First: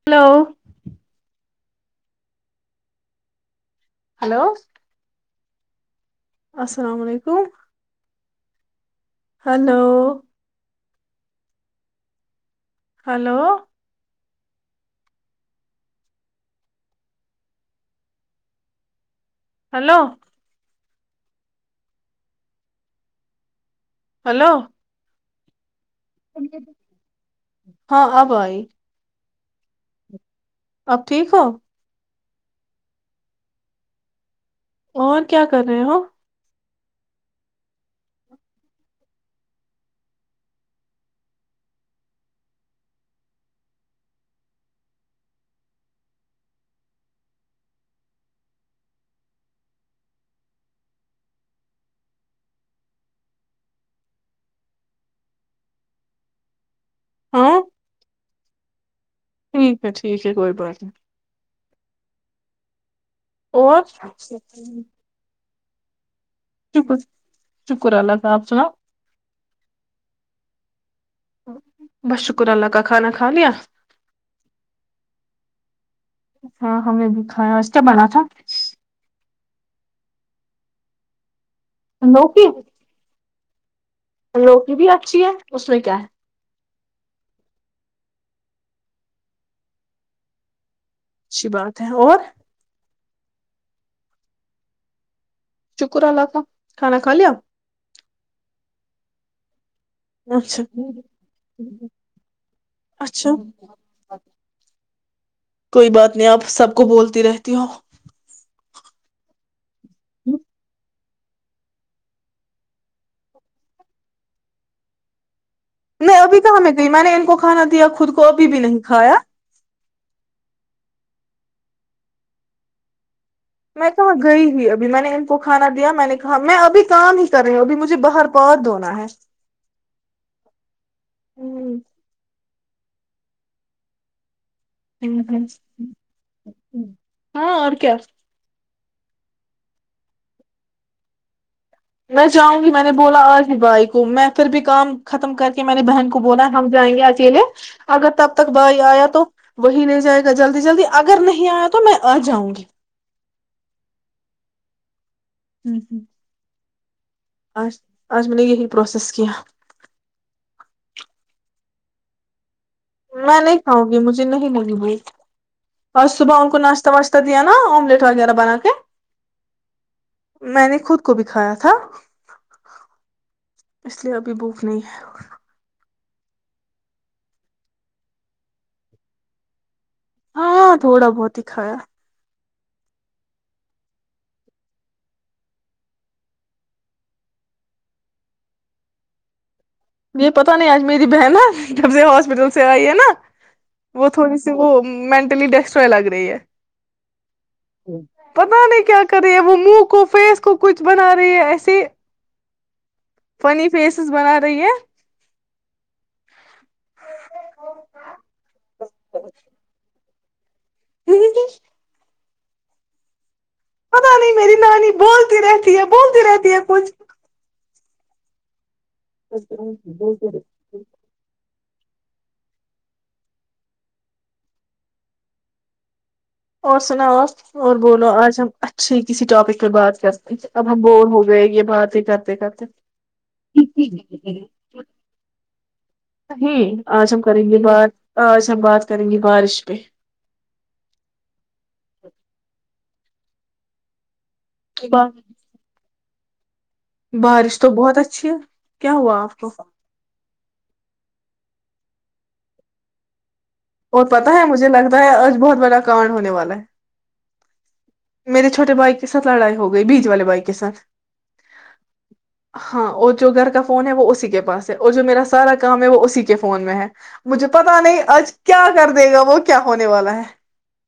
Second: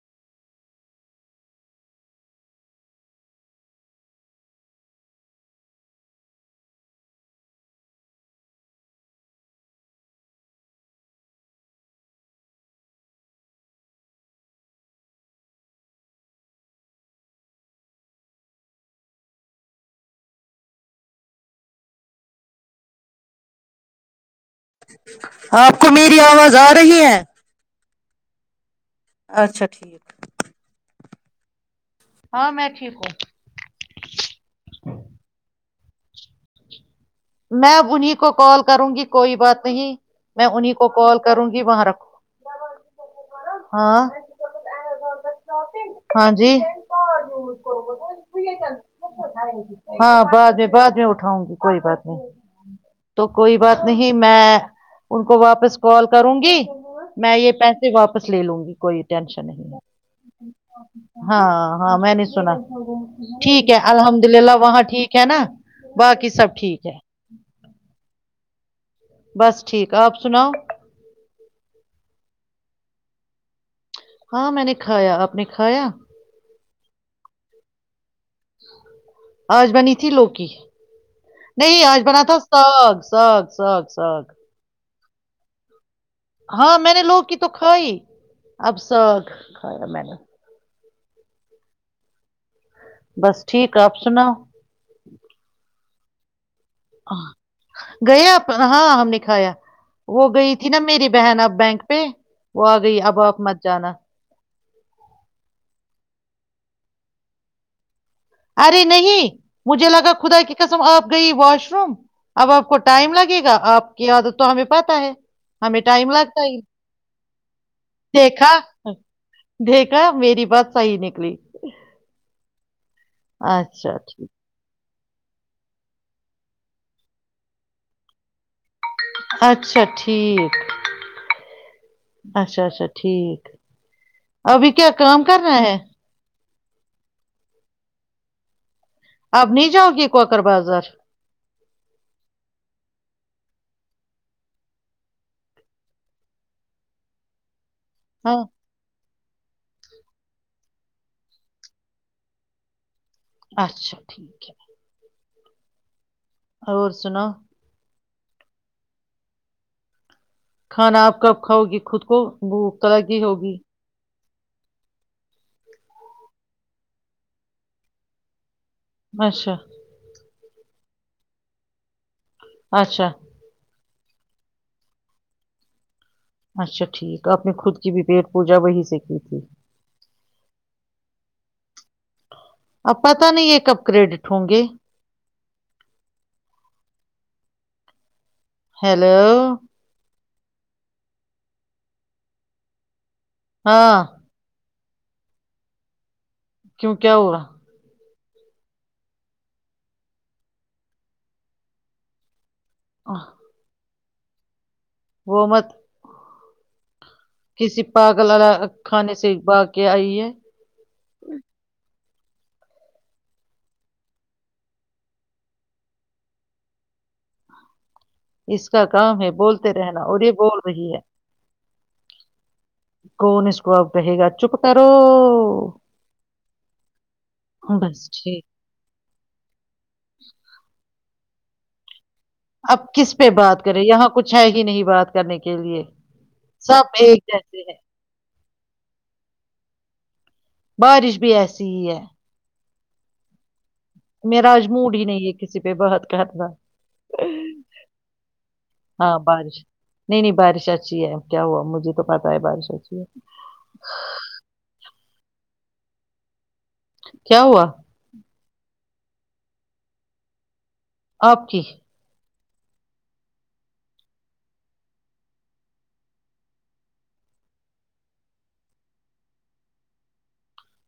Hello [unintelligible] hello [unintelligible] السلام علیکم [unintelligible] hello [unintelligible] hello hello hello آپ [unintelligible] کو میری آواز آ رہی ہے [unintelligible] ہاں ابھائی اچھا ٹھیک [unintelligible] اب ٹھیک ہو [unintelligible] ہاں میں ٹھیک ہوں [unintelligible] اور کیا کر رہے ہو میں ا انہیں کو کال کروں گی کوئی بات نہیں میں انہیں کو کال کروں گی وہاں رکھو ہاں ہاں جی ہاں بعد میں بعد میں اٹھاؤں گی کوئی بات نہیں تو کوئی بات نہیں میں ان کو واپس کال کروں گی میں یہ ہاں پیسے واپس لے لوں گی کوئی ٹینشن نہیں ٹھیک ہے ٹھیک کوئی بات نہیں ہاں ہاں میں نہیں سنا ٹھیک ہے اور الحمد شکر للہ وہاں ٹھیک ہے نا باقی سب ٹھیک ہے شکر اللہ ت آ آپ سنا بس ٹھیک آپ سناؤ بس شکر اللہ کا خانہ خانیا ہاں میں نے کھایا آپ نے کھایا ہاں ہم نے بھی کھیا و اسے بنا تھا آج بنی تھی لوکی نہیں آج بنا تھا لوکی سگ سگ سچ لوکی بھی آ اچھی ہے اس میں کیا ہے ہاں میں نے لوگ کی تو کھائی اب سگ کھایا میں نے اچھی بات ہے اور بس ٹھیک آپ سناؤ شکر آلہ تھا کھانا کھا لیا گیا ہاں ہم نے کایا وہ گئی اچھا تھی نا میری بہن اب بینک پہ وہ آ گئی اب اچھا آپ مت جانا کوئی بات نہیں آپ سب کو بولتی رہتی ہو ارے نہیں مجھے لگا خدا کی قسم آپ گئی واش روم اب آپ کو ٹائم لگے گا آپ کی عادت تو ہمیں پتا ہے ہمیں ٹائم نہیں ابھی لگتا ہی کہاں میں گئی میں نے ان کو کھانا دیا خود کو ابھی دیکھا بھی نہیں کھایا میری بات صحی نکلی میں اچھا کہ وہاں ٹھیک گئی ہو ا ابھی میں نے ان کو کھانا دیا میں نے کہا میں اب کام ہی کر رہی ہوں اب مجھے باہر پہ دون اچھا ٹھیک اچھا اچھا ٹھیک ابھی کیا کام کرناا ہے ہاں اور کیا اب نہیں جاؤ گی کوکر بازار میں چاہوں گی میں نے بولا آج ہی بھائی کو میں پھر بھی کام ختم کر کے م نے بہن کو بولا ہم جائیں گے اکیلے اگر تب ہاں تک بھائی آیا تو وہی ل جائے گا جلدی جلدی اگر نہیں آیا تو میں آ جاؤں گی اچھا ٹھیک ہے ہوں ہوں اور سناو آج میں نے یہی پررسیس ک کیہ [unintelligible] کھانا آپ کب کھاؤ گی خود کو بوک ل کی میں ہوگی نہیں [unintelligible] کھاؤں گی مجھے نہیں ہوی وہ اور صبح ان کو ناشتہ واشہ دیا نا آملیٹ وغیرہ بنا کے [unintelligible] اچھا میں نے خود کو بھی کھایا تھا اچھا اس لیے ابھی بھوک نہیں ہے اچھا ٹھیک آپ نے خود کی بھی پیٹ پوجا وہی سے کی تھی ہاں تھوڑا بہت ہی کھایا آپ پت نہیں یہ کب کریڈٹ ہوں گے ہیلو یہ پتا نہیں آج میری بہن ہے جب سے ہاسپٹل سے آئی ہے نا ہاں وہ تھوڑی سی وہ مینٹلی ڈیسٹروائے لگ رہی ہے کیوں کیا ہوا پتا نہیں کیا کر رہی ہے وہ منہ کو فیس کو کچھ بنا رہی ہے ایسے آہ، فنی فس سس بان رہے یہ بومت [unintelligible] ہ [unintelligible] پت نہیں میری نانی بولتی رہتی ہے بولتی رہتی ہے کچھ اسس [unintelligible] اا کام ہے بولتے رہنا اور یہ بول کچھ رہی ہے کون اسکاب کہے گا چپ کرو اور سناؤ اور بولو بس آج ٹھیک ہم اچھی کسی ٹپک [unintelligible] بعد بور ہو [unintelligible] وئے گی بات ہی کرتے کرتے اب کس پہ بات کریں یہاں کچھ ہے ہی نہیں بات کرنے کے لیے نہیں سب آج ایک ہم کریں گے جیسے ہیں بات ے ہم بات کریں گے بارش پہ بارش بھی ایسی ہی ہے میرا اج موڈ ہی نہیں ہے کسی پہ بات کہتا بارش تو بہت اچھی ہے کیا ہوا ہاں آپ کو بارش جی تو پتا ہے بارش اچھی ہے اور پتا ہے مجھے میں نے تو آج بہت بڑا کانڈ ہونے والا ہے کیا ہوا میرے چھوٹے بائی کے سات لڑائی ہو گئی بیچ والے بائی کے سھ آپ کی ہاں اور جو گھر کا فون ہے وہ اسی کے پاس ہے اور جو میرا سارا کام ہے وہ اسی کے فون میں ہے مجھے پتا نہیں آج کیا کر دے گا وہ کیا ہونے والا ہے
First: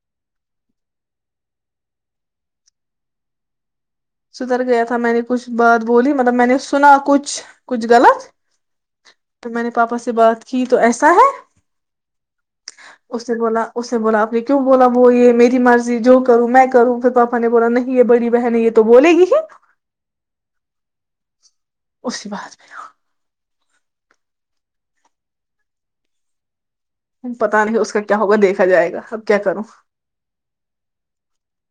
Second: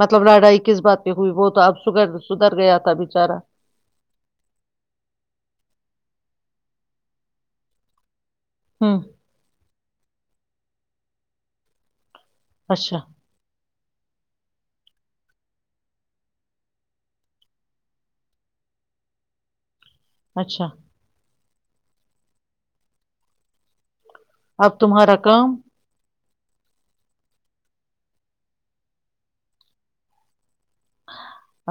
مطلب لڑائی کس بات پہ ہوئی وہ تو اب سدھر سدھر گیا تھا بچارا سدر گیا تھا میں نے کچھ بات بولی مطلب میں نے سنا کچھ کچھ غلط ہوں تو میں نے پاپا سے بات کی تو ایسا ہے اچھا اس نے بولا اس سے بولا آپ نے کیوں بولا وہ یہ میری مرضی جو کروں میں کروں پھر پاپا نے بولا نہیں یہ بڑی بہن ہے یہ تو بولے گی ہی اچھا اسی بعد میں اب تمہارا کام پتا نہیں اس کا کیا ہوگا دیکھا جائے گا اب کیا کروں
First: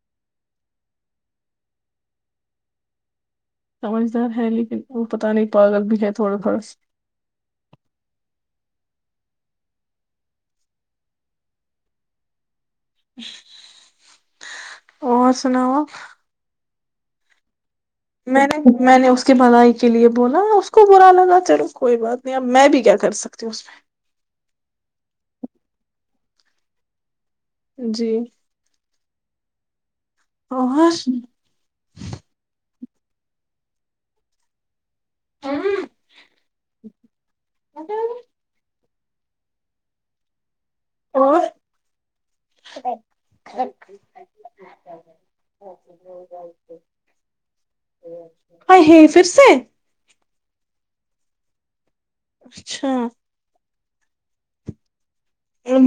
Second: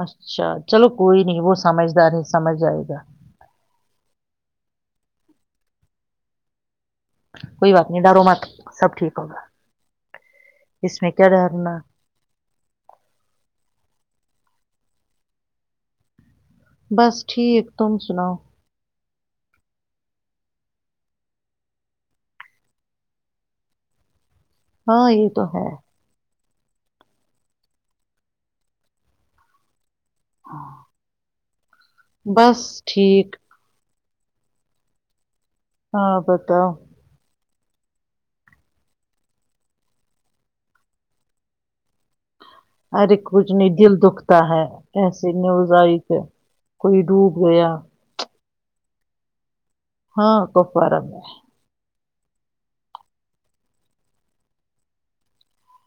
اچھا چلو کوئی نہیں وہ سمجھدار ہے سمجھ جائے گا سمجھدار ہے لیکن وہ پتاہ نہیں پاگل بھی ہے تھوڑا تھوڑا سا کوئی بات نہیں ڈارو مات سب ٹھیک ہوگا اس میں کیا ڈرنا اور سناؤ اپ بس ٹھیک تم سناؤ میں نے میں نے اس کے بھلائی کے لیے بولا اس کو برلا لگا چلو کوئی بات نہیں اب میں بھی کیا کر سکتی ہوں اس میں ہاں یہ تو ہے جی اور بس ٹھیک ہاں بتاو پتا نہیں اور ہر ایک کچھ نہیں دل دکھتا ہے ایسیے نیوز آئی کہ کوئی ڈوب گیا ہح ہے پھر سے ہاں کپوارا میں اچھا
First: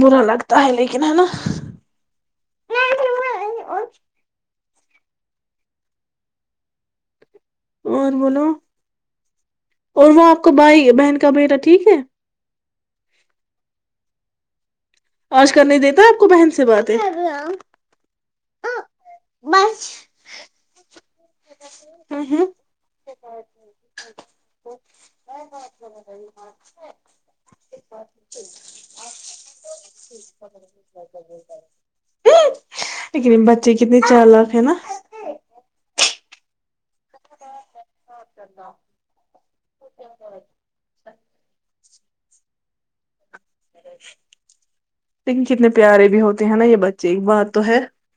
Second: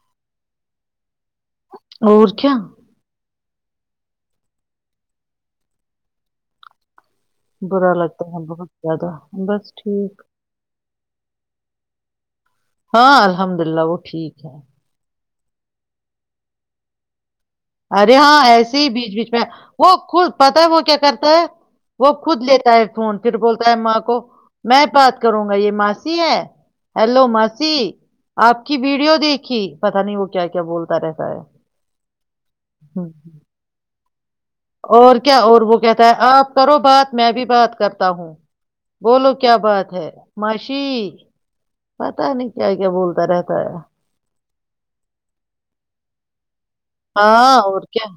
برا لگتا ہے لیکن ہے نا اور کیا اور برا اور لگتا ہے بولو بہت زیادہ بس ٹھیک کبٹا ٹھیک ہے ہاں الحمد للہ وہ ٹھیک ہے آج کرنے دیتا آپ کو بہن سے باتیں ارے ہاں ایسے ہی بیچ بیچ میں وہ خود پتا ہے وہ کیا کرتا ہے وہ خود لیتا ہے فون پھر بولتا ہے ماں کو میں بات کروں گا یہ ماسی ہے ہلو ماسی آپ کی ویڈیو دیکھی پت نہیں وہ کیا کیا بولتا رہتا ہے ہاں لیکن بچے کتنے چال اور کیا اور وہ کہتا ہے آپ کرو بات میں بھی بات کرتا ہوں بولو کیا بات ہے ماشی پتا نہیں کیا کیا بولتا رہتا ہے لیکن کتنے پیارے بھی ہوتے ہیں نا یہ بچے بات ہاں تو ہے اور کیا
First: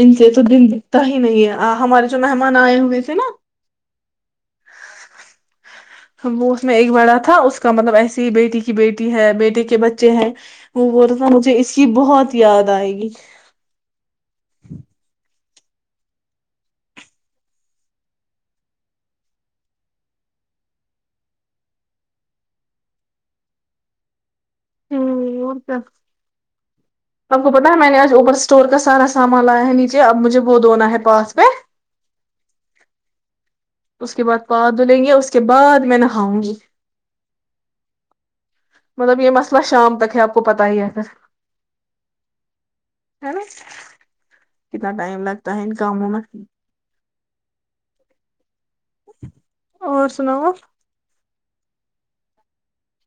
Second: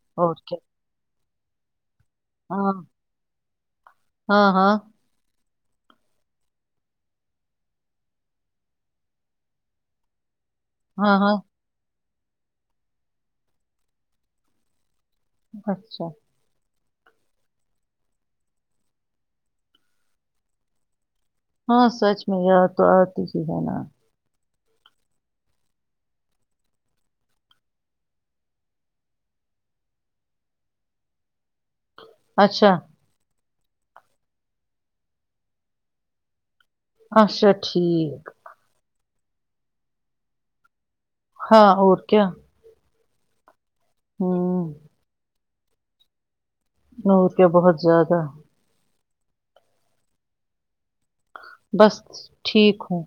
ان سے اور تو کیا دین بی ان سے تو دین بیٹھا حی جو مہمان ہاں آئے ہوئے تھے نا ہاں ہاں وہ اس میں ایک بڑا تھا اس کا مطلب ایسیے ہی بیٹی کی بیٹی ہے بیٹے کے بچے ہیں وہ رہ ہاں تھا ہاں مجھے اس کی بہت بہت یاد آئے گی اچھا ہاں سچ میں یاد تو آتی ہی ہے نا ہ اور کیا آپ کو پتا ہے میں نے آج اوپر اسٹور کا سارا سامان لایا ہے نیچے اب مجھے وہ دنا ہے پاس پ اچھا اس کے بعد پ دھلیں گے اس کے بعد میں نہاؤں گی اچھا ٹھیک مطلب یہ مسئلہ شام تک ہے آپ کو پتاہ ہی ہے پھر ہاں اور کیا ہیں نہ ہمم، کتنا ٹائم لگتا ٹائم کاموں میں ن ر کیا بہت زیادہ اور سناؤ بس ٹھیک ہوں،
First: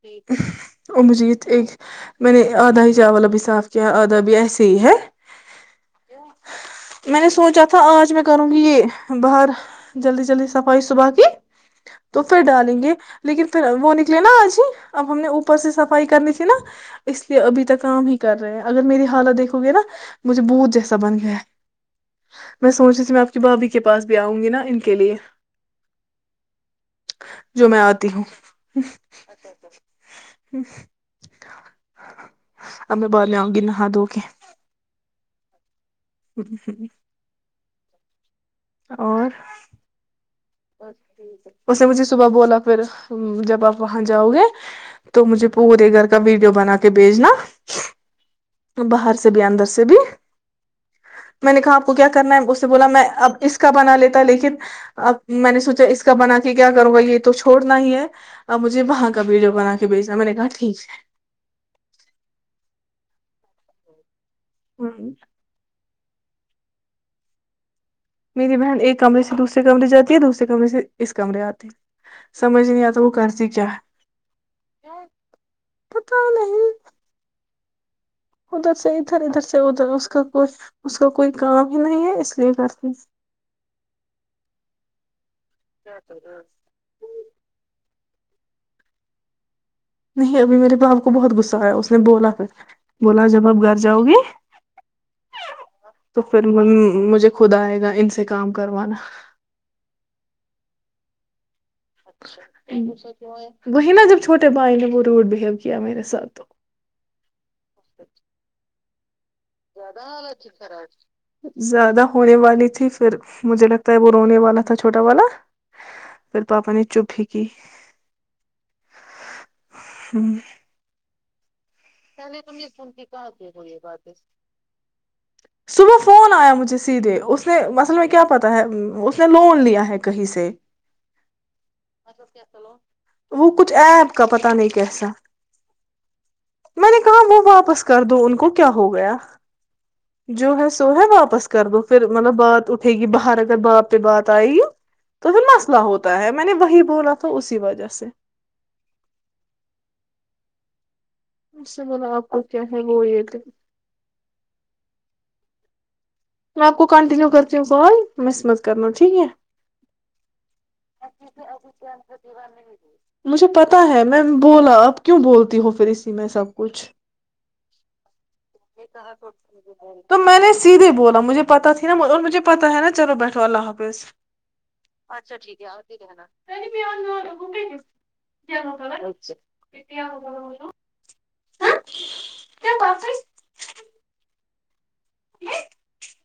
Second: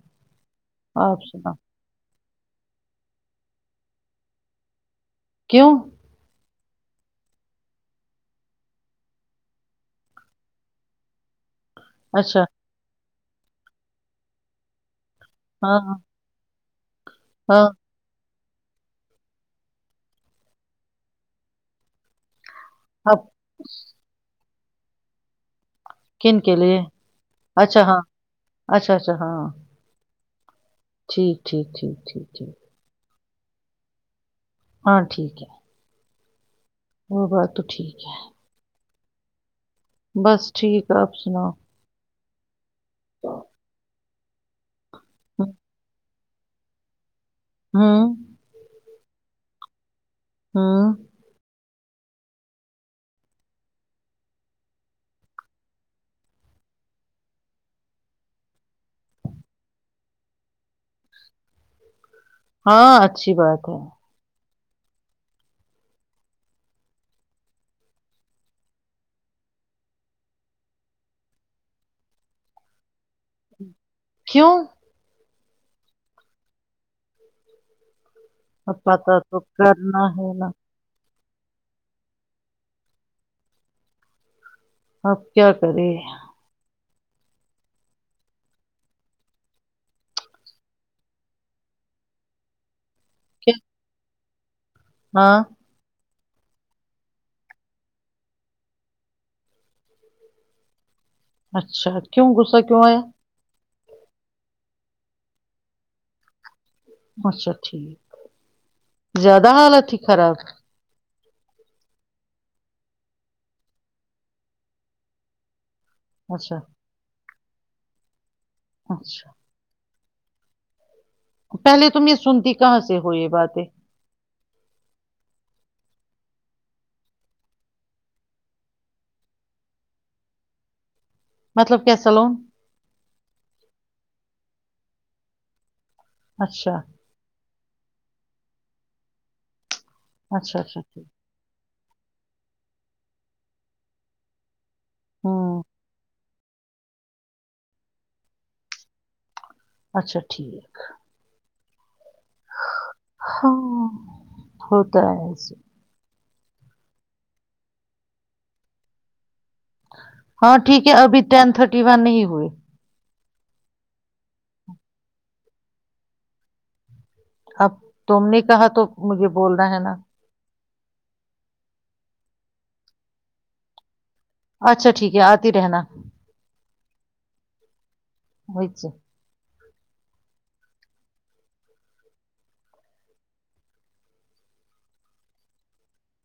ا آپ مجید سناؤ؟ ایک میں نے آدھا ہی چاوا بھی صاف کیا ہے آدھا بھی ایسے ہی ہے کیوں میں نے سوچا تھا آج میں کروں گی باہر جلدی جلدی صفائی صبح کی تو پھر اچھا، ڈالیں گے لیکن پھر وہ نکلے نا آج ہی اب ہم نے اوپر سے ہاں، صفائی کرنی تھی نا اس لیے ابھی ہاں، تک کام ہی کر رہے ہیں اگر میری حالت دیکھو گے نا مجھے بہتھ جیسا بن گیا ہے میں سوچی تی میں اب آپ کی بابھی کے پس بھی آؤںی نا ان کے لیے کن کے لیے جو میں اچھا ہاں آتی ہوں اچھا اچھا ہاں [inaudible] ٹھیک ٹھیک ٹھیک ٹھیک ٹھیک اب میں بعر میں آؤںی نہا دو کے ہاں ٹھیک ہے وہ [inaudible] بات تو ٹھیک ہے اور بس ٹھیک آ آپ سناؤ اس نے مجھے صبح بولا پھر جب آپ وہاں جاؤ گے تو مجھے پورے گھر کا ویڈیو بنا کے بھیجنا ہمم، باہر سے ب بھی اندر سے ب بھی ہاں میں نے کہا آپ کو کیا کرنا ہے اس سے بولا میں اب اس کا بنا لیتا لیکن اب میں نے سوچا اس کا بنا کے کیا کروں گا یہ تو چھوڑنا ہی ہے ا مجھے وہاں کا ویڈیو بنا کے بھیچنا میں نے کہا ٹھیک ہے ہاں اچھی بات ہے ہوں میری بہن ایک کمرے سے دوسرے کمرے جاتی ہے دوسرے کمرے سے اس کمرے آتی ہے سمجھ نہیں آتا وہ کرتی کیا ہے کیوں پتا نہیں ادھر اب سے پتہ ادھر تو ادھر سے ادھر کرنا اس کا ہے نا، کھ تو کوئی کام ہی نہیں ہے اس لیے کرتی آپ کیا کرے نہیں ابھی میرے باپ کو بہت غصہ آیا اس نے بولا پھر بولا جب کیا آپ گھر جاؤ گے ہاں تو پھر مجھے خود آئے گا ان سے کام کروانا اچھا کیوں غصہ کیوں آیا وہی نا جب چھوٹے بھائی نے وہ روڈ بہیو کیا میرے ساتھ تو اچھا ٹھیک زیادہ حالت ہی خراب زیادہ ہونے والی تھی پھر مجھے لگتا ہے وہ رونے والا تھا چھوٹا والا پھر اچھا پاپا نے چپ ہی کی اچھا ہوں پہلے تم یہ سنتی کہاں سے ہو یہ باتیں صبح فون آیا مجھے سیدھے اس نے مصل میں کیا پتا ہے اس نے لون لیا ہے کہیں سے مطلب کیا سلون وہ کچھ ایپ کا پت نہیں کیسا اچھا کہم واپس کر دو ان کو کیا ہو گیا جو اچھا ہے اچھا سو ہے ٹھیک واپس کر دو [inaudible] پھر مطلب بات اٹھے گی باہر اگر باپ پہ بات آئے [inaudible] تو پھر ہوں مسئلہ ہوتا ہے [inaudible] میں نے وہی بولا تھا اسی وجہ سے [inaudible] اچھا ٹھیک [inaudible] اسھ سے بول آپ [inaudible] ہے وہ یہ ہاں ہوتا ہے ایسے [inaudible] میں آ کو کنٹنیو کرتی کال مس مز کرنو ٹھیک ہے [inaudible] ہاں ٹھیک ہے ابھی ٹین تھرٹی ون نہیں ہوئے [inaudible] مجھے پتا ہے میں بولا اب کیوں بولتی ہو پھر اسی میں سب کچھ [inaudible] اب تم نے کہا تو مجھے بولنا ہے نا [inaudible] تو میں نے سیدھے بولتے [inaudible] مجھے پتاہ نا اور مجھے پتا ہے نا چلو بیٹھو اللہ حافظ [inaudible] اچھا ٹھیک ہے اور کی کہنا [inaudible] [inaudible] کیا وہی سے ہو [inaudible] ہوگ بولو کیا بپ [inaudible] [inaudible]